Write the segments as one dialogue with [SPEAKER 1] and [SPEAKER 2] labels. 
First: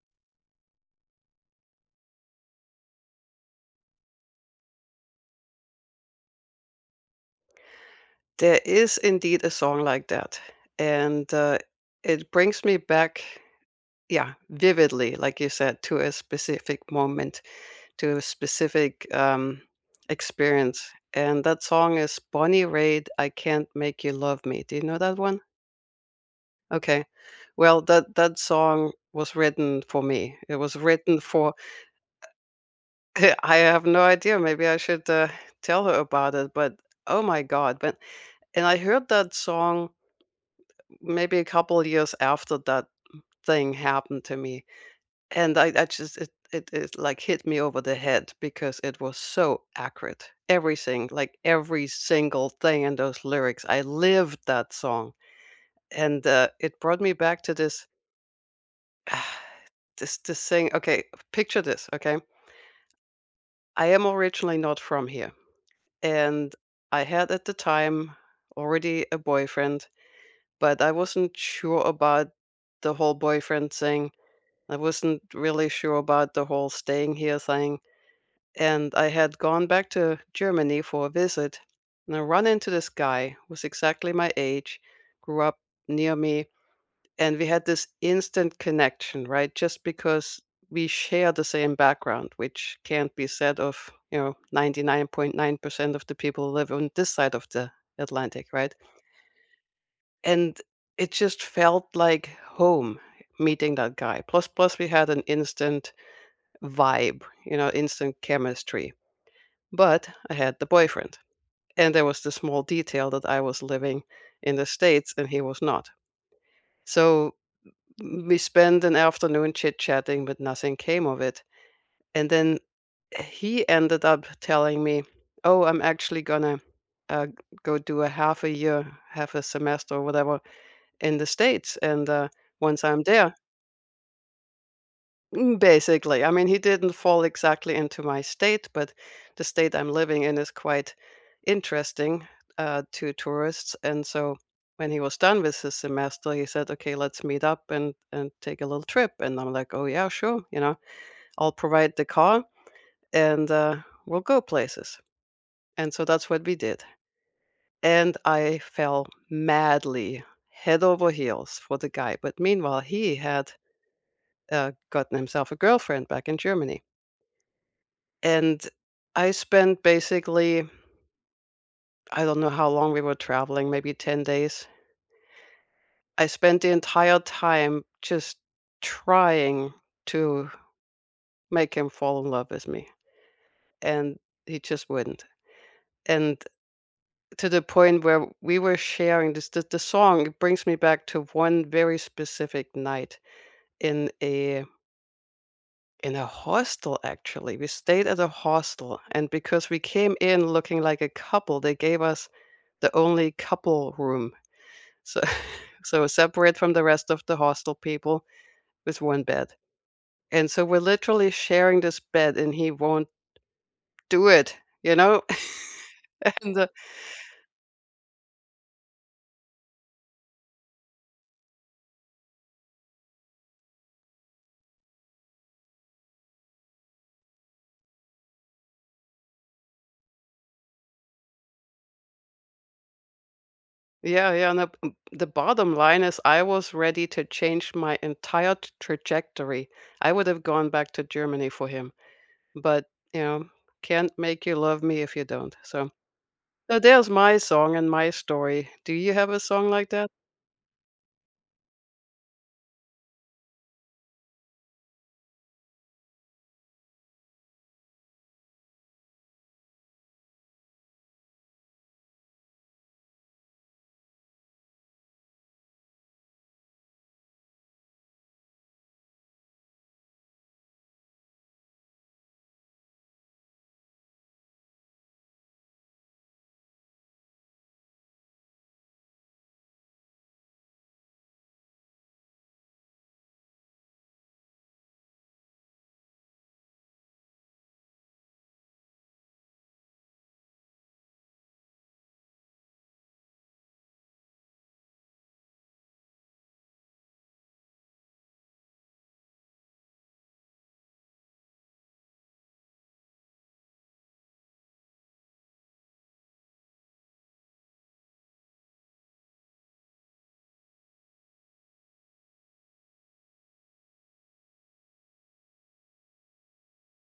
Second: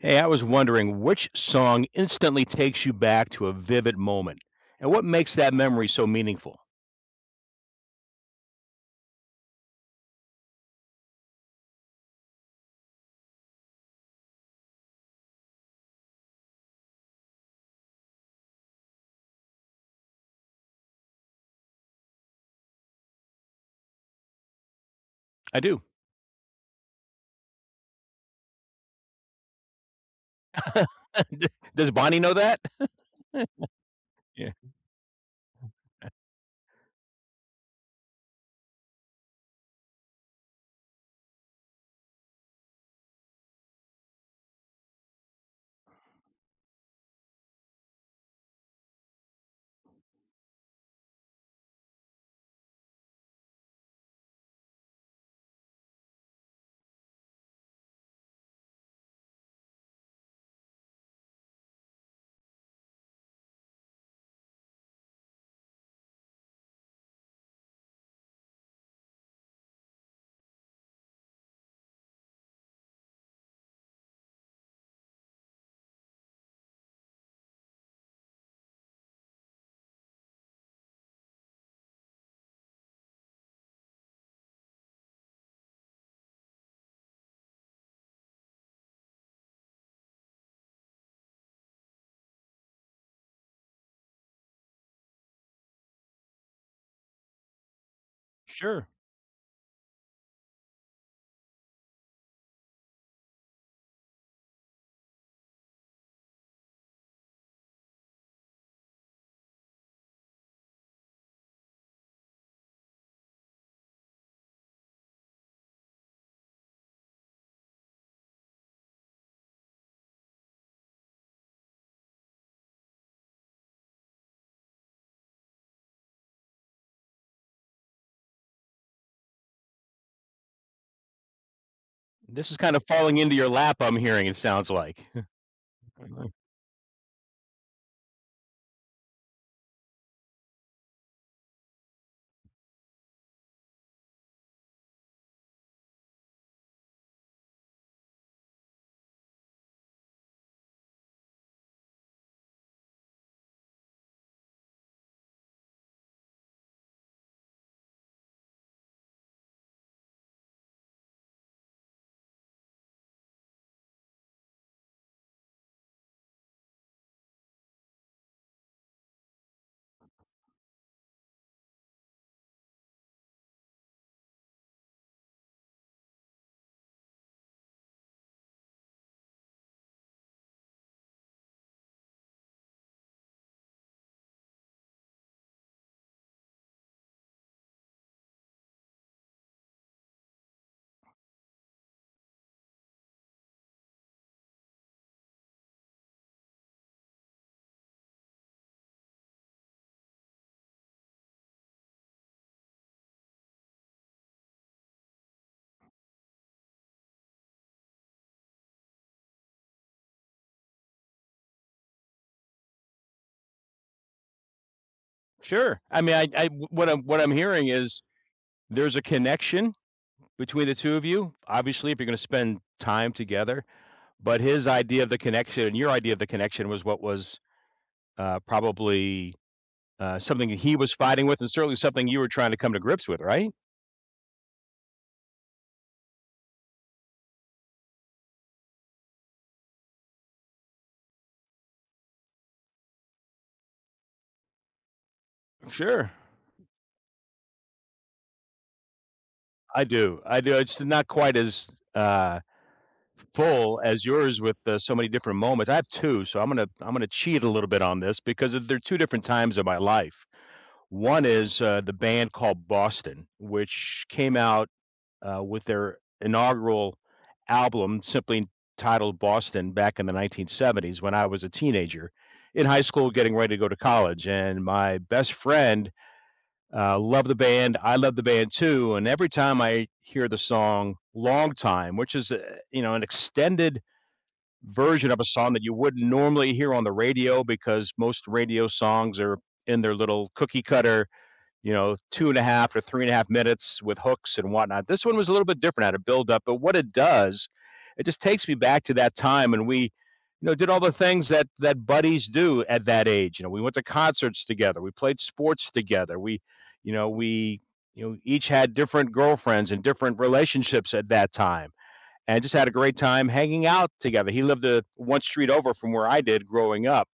[SPEAKER 1] Hey, I was wondering which song instantly takes you back to a vivid moment, and what makes that memory so meaningful?
[SPEAKER 2] There is indeed a song like that, and, uh, it brings me back, yeah, vividly, like you said, to a specific moment, to a specific, experience, and that song is Bonnie Raitt, "I Can't Make You Love Me." Do you know that one?
[SPEAKER 1] I do.
[SPEAKER 2] Okay. Well, that song was written for me. It was written for—
[SPEAKER 1] Does Bonnie know that?
[SPEAKER 2] I have no idea,
[SPEAKER 1] Yeah.
[SPEAKER 2] maybe I should, tell her about it, but, oh my god, but and I heard that song maybe a couple of years after that thing happened to me and I just it like hit me over the head because it was so accurate, everything, like every single thing in those lyrics, I lived that song. And it brought me back to this, this thing. Okay, picture this. Okay, I am originally not from here, and I had at the time already a boyfriend, but I wasn't sure about the whole boyfriend thing. I wasn't really sure about the whole staying here thing. And I had gone back to Germany for a visit. And I run into this guy who's exactly my age, grew up near me, and we had this instant connection, right? Just because we share the same background, which can't be said of, you know, 99.9% of the people who live on this side of the Atlantic, right?
[SPEAKER 1] Sure.
[SPEAKER 2] And it just felt like home meeting that guy. Plus we had an instant vibe, you know, instant chemistry. But I had the boyfriend. And there was the small detail that I was living in the States and he was not. So we spent an afternoon chit chatting, but nothing came of it. And then he ended up telling me, "Oh, I'm actually gonna, uh, go do a half a year, half a semester, or whatever in the States." And
[SPEAKER 1] This is kind
[SPEAKER 2] once
[SPEAKER 1] of
[SPEAKER 2] I'm
[SPEAKER 1] falling into
[SPEAKER 2] there—
[SPEAKER 1] your lap, I'm hearing, it sounds like.
[SPEAKER 2] Basically, I mean, he didn't fall exactly into my state, but the state I'm living in is quite interesting to tourists. And so when he was done with his semester, he said, "Okay, let's meet up and take a little trip." And I'm like, "Oh yeah, sure. You know, I'll provide the car and, we'll go places." And so that's what we did. And I fell madly head over heels for the guy. But meanwhile, he had, gotten himself a girlfriend back in Germany. And I spent basically— I don't know how long we were traveling, maybe 10 days. I spent the entire time just trying to make him fall in love with me, and he just wouldn't. And to the point where we were sharing this— the song, it brings me back to one very specific night in a— in a hostel actually. We stayed at a hostel, and because we came in looking like a couple, they gave us the only couple room. So so separate from the rest of the hostel people, with one bed. And so we're literally sharing this bed and he won't do it, you know?
[SPEAKER 1] Sure. I mean, I
[SPEAKER 2] And the—
[SPEAKER 1] what I'm hearing is there's a connection between the 2 of you. Obviously, if you're gonna spend time together, but his idea of the connection and your idea of the connection was what was, probably something he was fighting with and certainly something you were trying to come to grips with, right?
[SPEAKER 2] yeah, yeah, and the bottom line is I was ready to change my entire t trajectory. I would have gone back to Germany for him, but, you know, can't make you love me if you don't. So
[SPEAKER 1] Sure.
[SPEAKER 2] so there's my song and my story. Do you have a song like that?
[SPEAKER 1] I do. It's not quite as, uh, full as yours with, so many different moments. I have 2, so I'm gonna cheat a little bit on this because th they're 2 different times of my life. One is, the band called Boston, which came out, with their inaugural album simply titled Boston back in the 1970s when I was a teenager in high school getting ready to go to college, and my best friend love the band. I love the band too. And every time I hear the song "Long Time," which is you know, an extended version of a song that you wouldn't normally hear on the radio because most radio songs are in their little cookie cutter, you know, two and a half or three and a half minutes with hooks and whatnot. This one was a little bit different, had a build up, but what it does, it just takes me back to that time and we, you know, did all the things that that buddies do at that age. You know, we went to concerts together, we played sports together, we, you know, each had different girlfriends and different relationships at that time, and just had a great time hanging out together. He lived a one street over from where I did growing up,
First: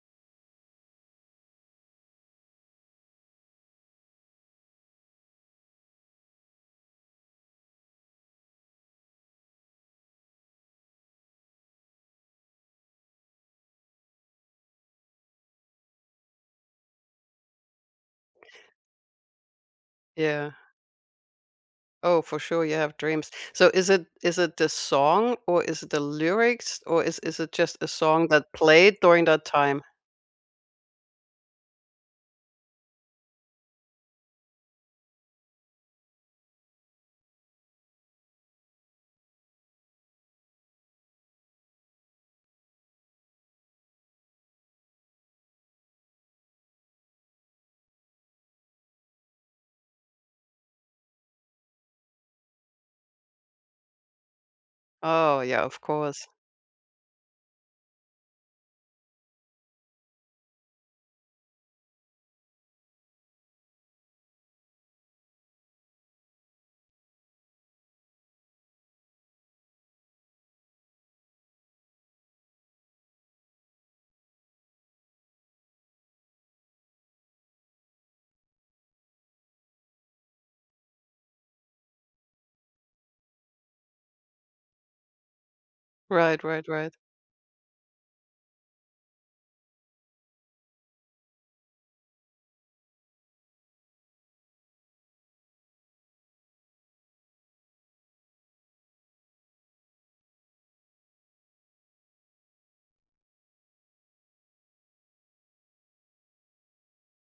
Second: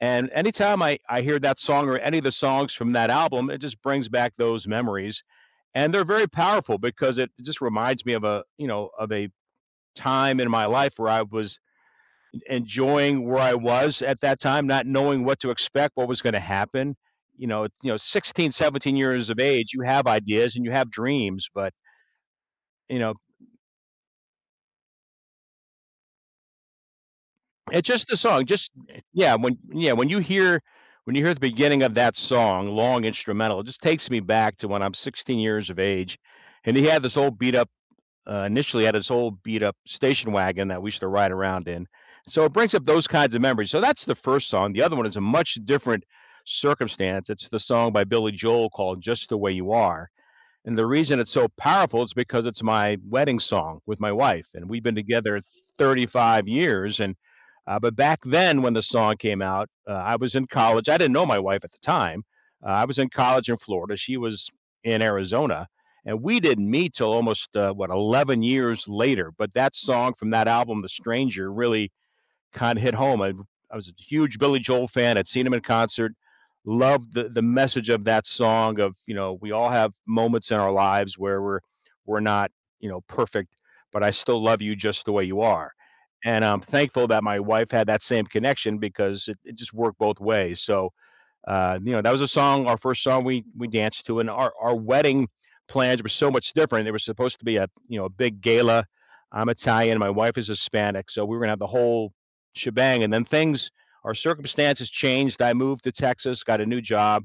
[SPEAKER 1] and anytime I hear that song or any of the songs from that album, it just brings back those memories. And they're very powerful because it just reminds me of a, you know, of a time in my life where I was enjoying where I was at that time, not knowing what to expect, what was going to happen. You know, 16, 17 years of age, you have
[SPEAKER 2] Yeah.
[SPEAKER 1] ideas and you have dreams, but
[SPEAKER 2] Oh, for sure you have
[SPEAKER 1] you know,
[SPEAKER 2] dreams. So is it the song or is it the lyrics or is it just a
[SPEAKER 1] it's just the
[SPEAKER 2] song
[SPEAKER 1] song,
[SPEAKER 2] that
[SPEAKER 1] just
[SPEAKER 2] played during
[SPEAKER 1] yeah,
[SPEAKER 2] that
[SPEAKER 1] when
[SPEAKER 2] time?
[SPEAKER 1] you hear when you hear the beginning of that song, long instrumental, it just takes me back to when I'm 16 years of age, and he had this old beat up initially had this old beat up station wagon that we used to ride around in. So it brings up those kinds of memories. So that's the first song. The other one is a much different circumstance. It's the song by Billy Joel called "Just the Way You Are." And the reason it's so powerful is because it's my wedding song with my wife, and we've been
[SPEAKER 2] Oh,
[SPEAKER 1] together
[SPEAKER 2] yeah, of course.
[SPEAKER 1] 35 years. And but back then, when the song came out, I was in college. I didn't know my wife at the time. I was in college in Florida. She was in Arizona, and we didn't meet till almost what, 11 years later. But that song from that album, "The Stranger," really kind of hit home. I was a huge Billy Joel fan. I'd seen him in concert. Loved the message of that song of, you know, we all have moments in our lives where we're not, you know, perfect, but I still love you just the way you are.
[SPEAKER 2] Right,
[SPEAKER 1] And I'm
[SPEAKER 2] right, right.
[SPEAKER 1] thankful that my wife had that same connection because it just worked both ways. So you know, that was a song, our first song we danced to, and our wedding plans were so much different. It was supposed to be a, you know, a big gala. I'm Italian, my wife is Hispanic, so we were gonna have the whole shebang. And then things, our circumstances changed. I moved to Texas, got a new job,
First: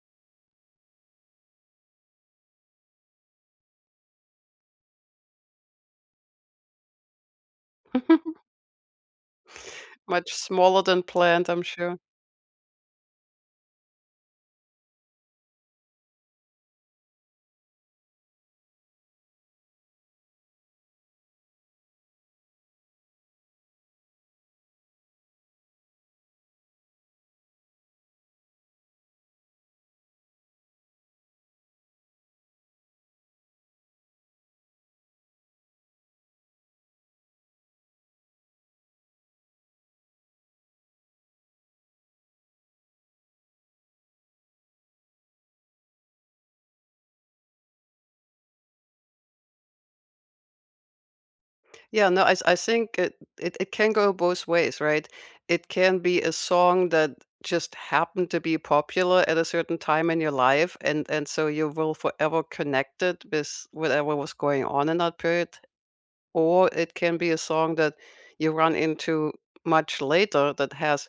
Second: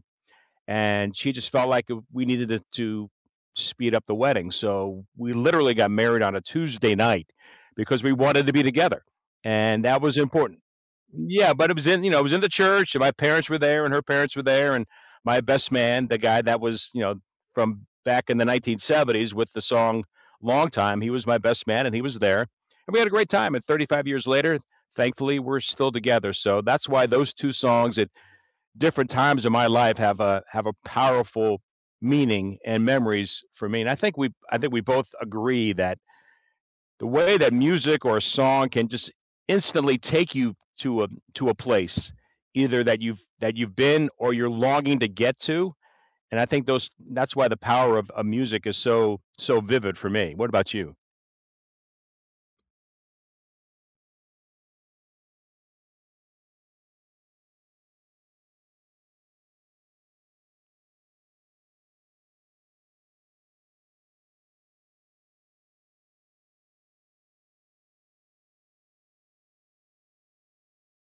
[SPEAKER 1] and she just felt like we needed to, speed up the wedding. So we literally got married on a Tuesday night because we wanted to be together, and that was
[SPEAKER 2] Much
[SPEAKER 1] important.
[SPEAKER 2] smaller than planned,
[SPEAKER 1] Yeah,
[SPEAKER 2] I'm
[SPEAKER 1] but it was
[SPEAKER 2] sure.
[SPEAKER 1] in, you know, it was in the church, and my parents were there, and her parents were there, and my best man, the guy that was, you know, from back in the 1970s with the song "Long Time," he was my best man, and he was there, and we had a great time. And 35 years later, thankfully, we're still together. So that's why those two songs, it different times in my life, have a powerful meaning and memories for me. And I think we both agree that the way that music or a song can just instantly take you to a place either that you've been or you're longing to get to. And I think those that's why the power of, music is so vivid for me. What about you?
[SPEAKER 2] Yeah, no, I think it can go both ways, right? It can be a song that just happened to be popular at a certain time in your life, and, so you will forever connect it with whatever was going on in that period. Or it can be a song that you run into much later that has,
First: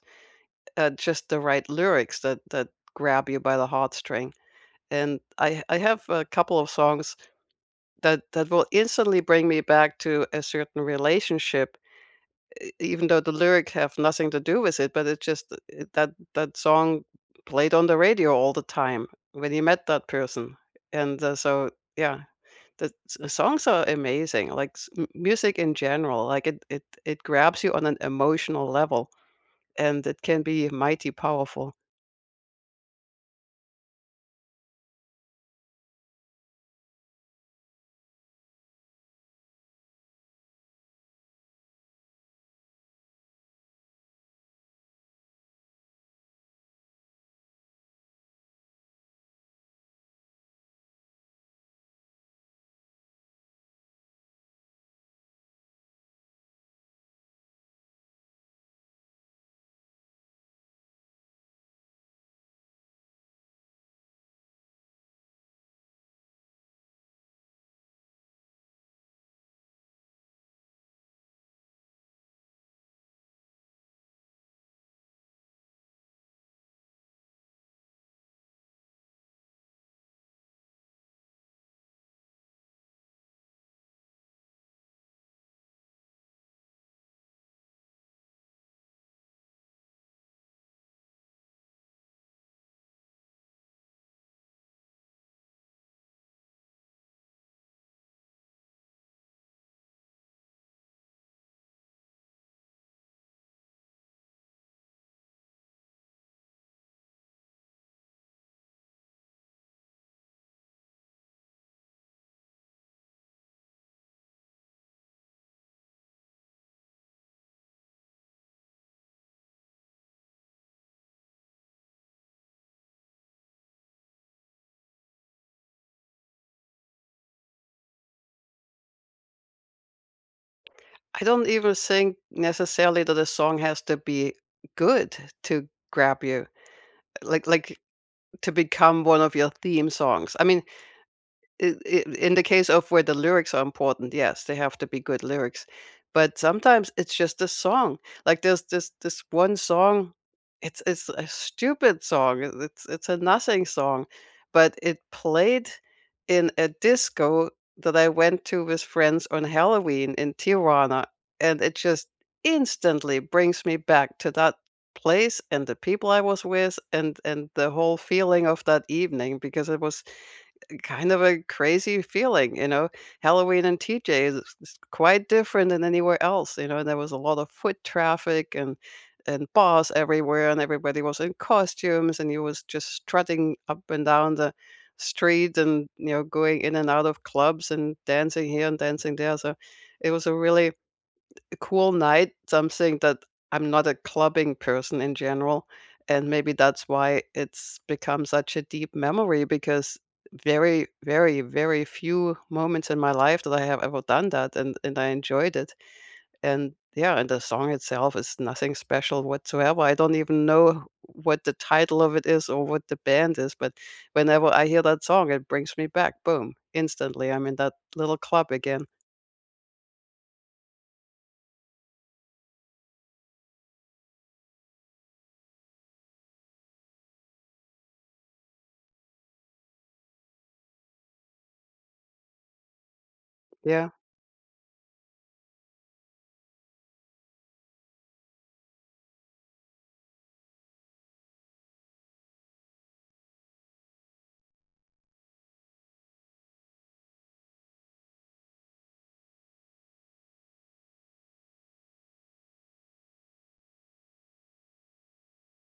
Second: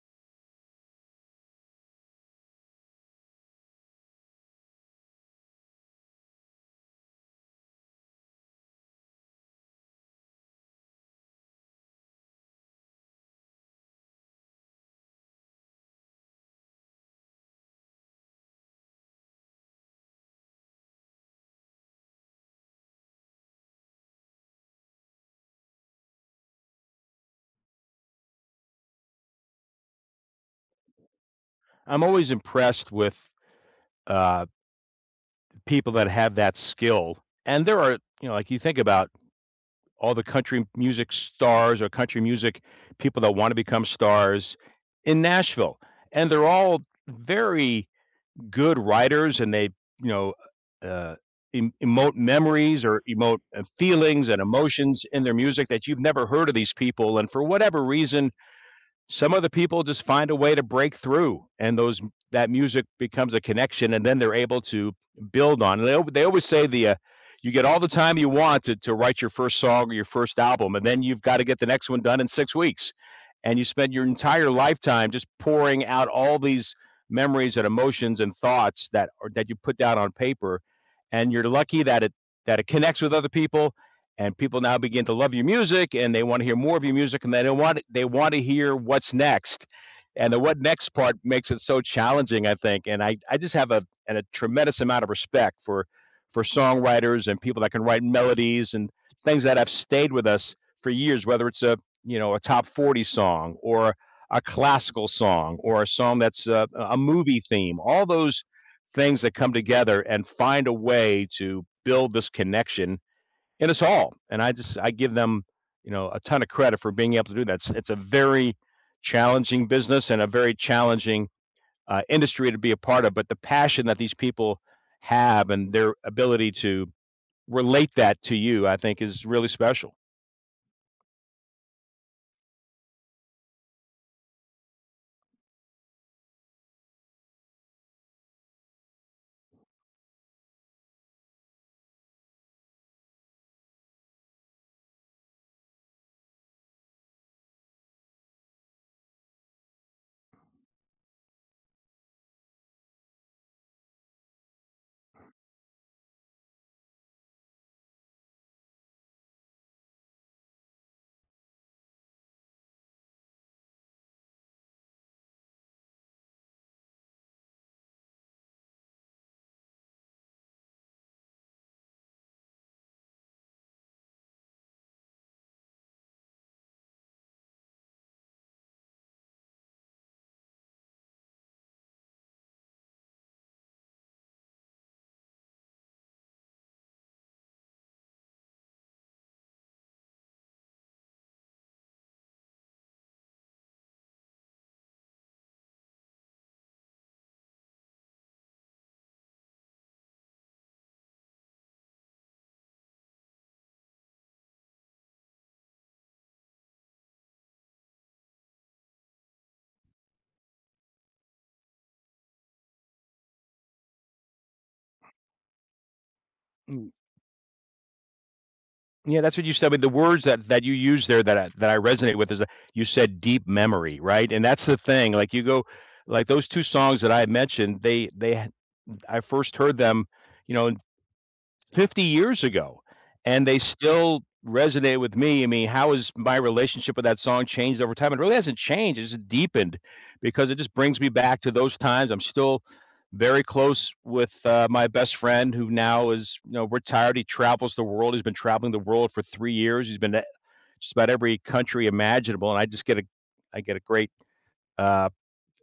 [SPEAKER 2] just the right lyrics that grab you by the heartstring. And I have a couple of songs that will instantly bring me back to a certain relationship, e even though the lyric have nothing to do with it, but it's just it that that song played on the radio all the time when you met that person. And, so yeah. The s the songs are amazing, like, s m music in general, like, it grabs you on an emotional level, and it can be mighty powerful.
[SPEAKER 1] I'm always impressed with uh, people that have that skill. And there are, you know, like you think about all the country music stars or country music people that want to become stars in Nashville. And they're all very good writers and they, you know, uh, emote memories or emote, feelings and emotions in their music that you've never heard of these people. And for whatever reason, some other people just find a way to break through and those that music becomes a connection and then they're able to build on, and they always say, the you get all the time you want to, write your first song or your first album, and then you've got to get the next one done in 6 weeks, and you spend your entire lifetime just pouring out all these memories and emotions and thoughts that or that you put down on paper, and you're lucky that it connects with other people, and people now begin to love your music and they want to hear more of your music, and they don't want they want to hear what's next, and the what next part makes it so challenging, I think. And I just have a and a tremendous amount of respect for songwriters and people that can write melodies and things that have stayed with us for years, whether it's a, you know, a top 40 song, or a classical song, or a song that's a, movie theme, all those things that come together and find a way to build this connection in us all. And I just, I give them, you know, a ton of credit for being able to do that. It's a very challenging business and a very challenging, industry to be a part of. But the passion that these people have and their ability to relate that to you, I think, is really special.
[SPEAKER 2] I don't even think necessarily that a song has to be good to grab you, like, to become one of your theme songs. I mean, I in the case of where the lyrics are important, yes, they have to be good lyrics. But sometimes it's just a song. Like there's this one song, it's a stupid song. It's a nothing song, but it played in a disco that I went to with friends on Halloween in Tirana, and it just instantly brings me back to that place and the people I was with, and the whole feeling of that evening because it was kind of a crazy feeling, you know? Halloween in T.J. Is quite different than anywhere else, you know, and there was a lot of foot traffic, and bars everywhere, and everybody was in costumes, and you was just strutting up and down the street and, you know, going in and out of clubs and dancing here and dancing there, so it was a really cool night, something that— I'm not a clubbing person in general, and maybe that's why it's become such a deep memory because very, very, very few moments in my life that I have ever done that and, I enjoyed it. And yeah, and the song itself is nothing special whatsoever. I don't even know what the title of it is or what the band is, but whenever I hear that song, it brings me back. Boom.
[SPEAKER 1] Mm,
[SPEAKER 2] Instantly, I'm in that little club again.
[SPEAKER 1] yeah, that's what you said. But the words that you use there that I resonate with is that you said deep memory, right? And that's the thing. Like you go, like those two songs that I mentioned, they I first heard them, you know, 50 years ago, and they
[SPEAKER 2] Yeah.
[SPEAKER 1] still resonate with me. I mean, how has my relationship with that song changed over time? It really hasn't changed, it's just deepened because it just brings me back to those times. I'm still very close with, my best friend who now is, you know, retired. He travels the world. He's been traveling the world for 3 years. He's been to just about every country imaginable, and I just get a I get a great, uh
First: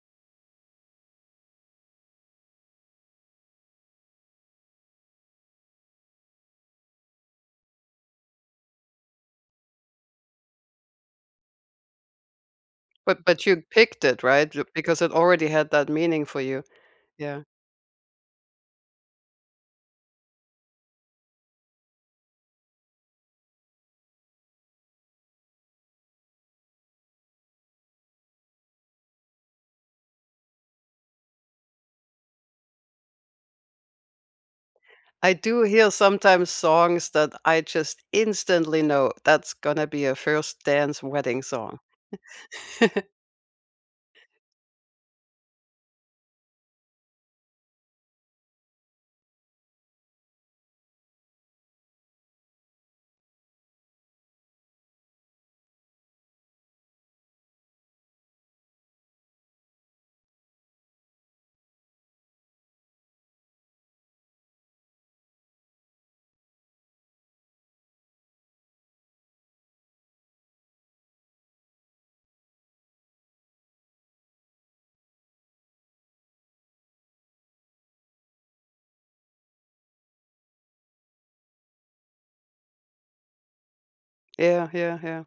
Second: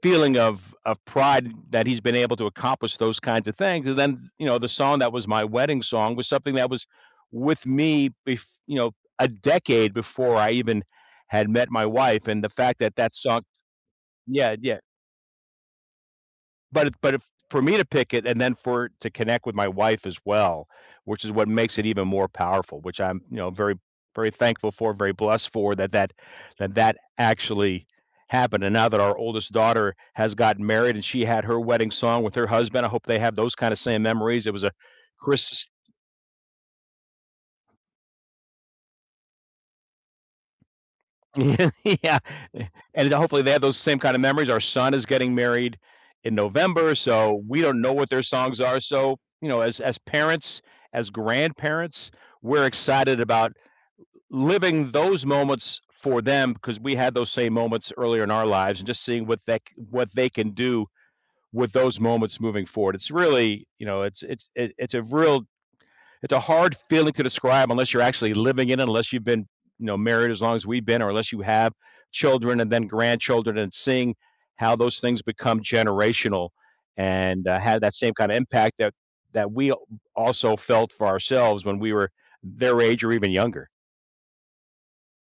[SPEAKER 1] feeling of pride that he's been able to accomplish those kinds of things. And then, you know, the song that was my wedding song was something that was with me, you know, a decade before I even had met my wife. And the fact that that song,
[SPEAKER 2] But you picked it, right?
[SPEAKER 1] yeah,
[SPEAKER 2] Ju
[SPEAKER 1] yeah,
[SPEAKER 2] because it already had that meaning for you.
[SPEAKER 1] but if
[SPEAKER 2] Yeah.
[SPEAKER 1] for me to pick it and then for to connect with my wife as well, which is what makes it even more powerful, which I'm, you know, very, very thankful for, very blessed for that actually happened. And now that our oldest daughter has gotten married and she had her wedding song with her husband, I hope they have those kinda same memories. It was a
[SPEAKER 2] I do
[SPEAKER 1] Chris.
[SPEAKER 2] hear sometimes songs that I just instantly know that's gonna be a first dance wedding
[SPEAKER 1] Yeah,
[SPEAKER 2] song.
[SPEAKER 1] yeah. eh, and hopefully they have those same kind of memories. Our son is getting married in November, so we don't know what their songs are. So, you know, as parents, as grandparents, we're excited about living those moments for them because we had those same moments earlier in our lives, and just seeing what they can do with those moments moving forward. It's really, you know, it's a real, it's a hard feeling to describe unless you're actually living in it, unless you've been, you know, married as long as we've been, or unless you have children and then grandchildren, and seeing how those things become generational and, had that same kind of impact that we also felt for ourselves when we were their age or even younger.
[SPEAKER 2] Yeah, yeah, yeah.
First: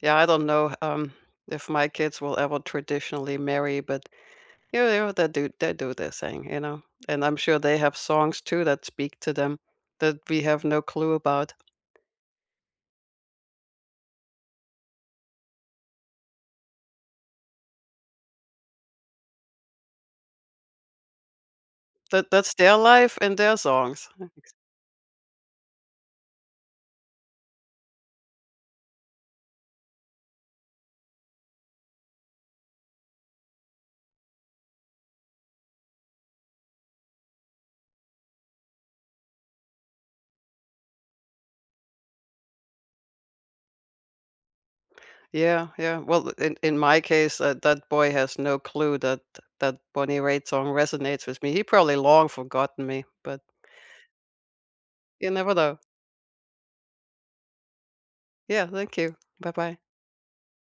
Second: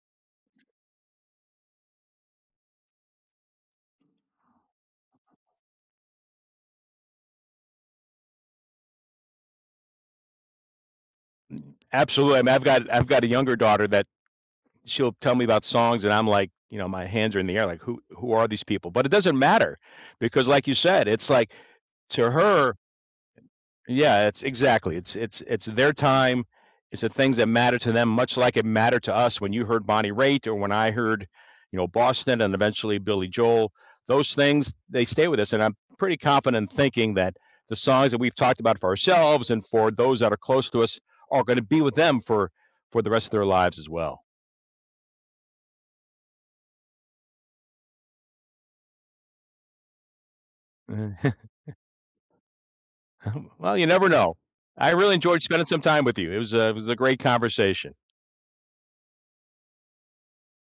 [SPEAKER 2] Yeah, I don't know, if my kids will ever traditionally marry, but, you know, they do their thing, you know? And I'm sure they have songs too that speak to them that we have no clue about.
[SPEAKER 1] Absolutely. I mean, I've got a younger daughter that she'll tell me about songs and I'm like, you know, my hands are in the air like who are these people? But it doesn't matter because like you said, it's like
[SPEAKER 2] That
[SPEAKER 1] to
[SPEAKER 2] that's their
[SPEAKER 1] her,
[SPEAKER 2] life and their songs.
[SPEAKER 1] yeah, it's exactly. It's their time. It's the things that matter to them, much like it mattered to us when you heard Bonnie Raitt or when I heard, you know, Boston and eventually Billy Joel. Those things, they stay with us, and I'm pretty confident in thinking that the songs that we've talked about for ourselves and for those that are close to us are going to be with them for the rest of their lives as well.
[SPEAKER 2] Yeah, yeah. Well, in my case, that boy has no clue that that Bonnie Raitt song resonates with me. He probably long forgotten me, but
[SPEAKER 1] Well, you never know. I really
[SPEAKER 2] you
[SPEAKER 1] enjoyed
[SPEAKER 2] never
[SPEAKER 1] spending
[SPEAKER 2] know.
[SPEAKER 1] some time with you. It was a great conversation.
[SPEAKER 2] Yeah, thank you. Bye bye.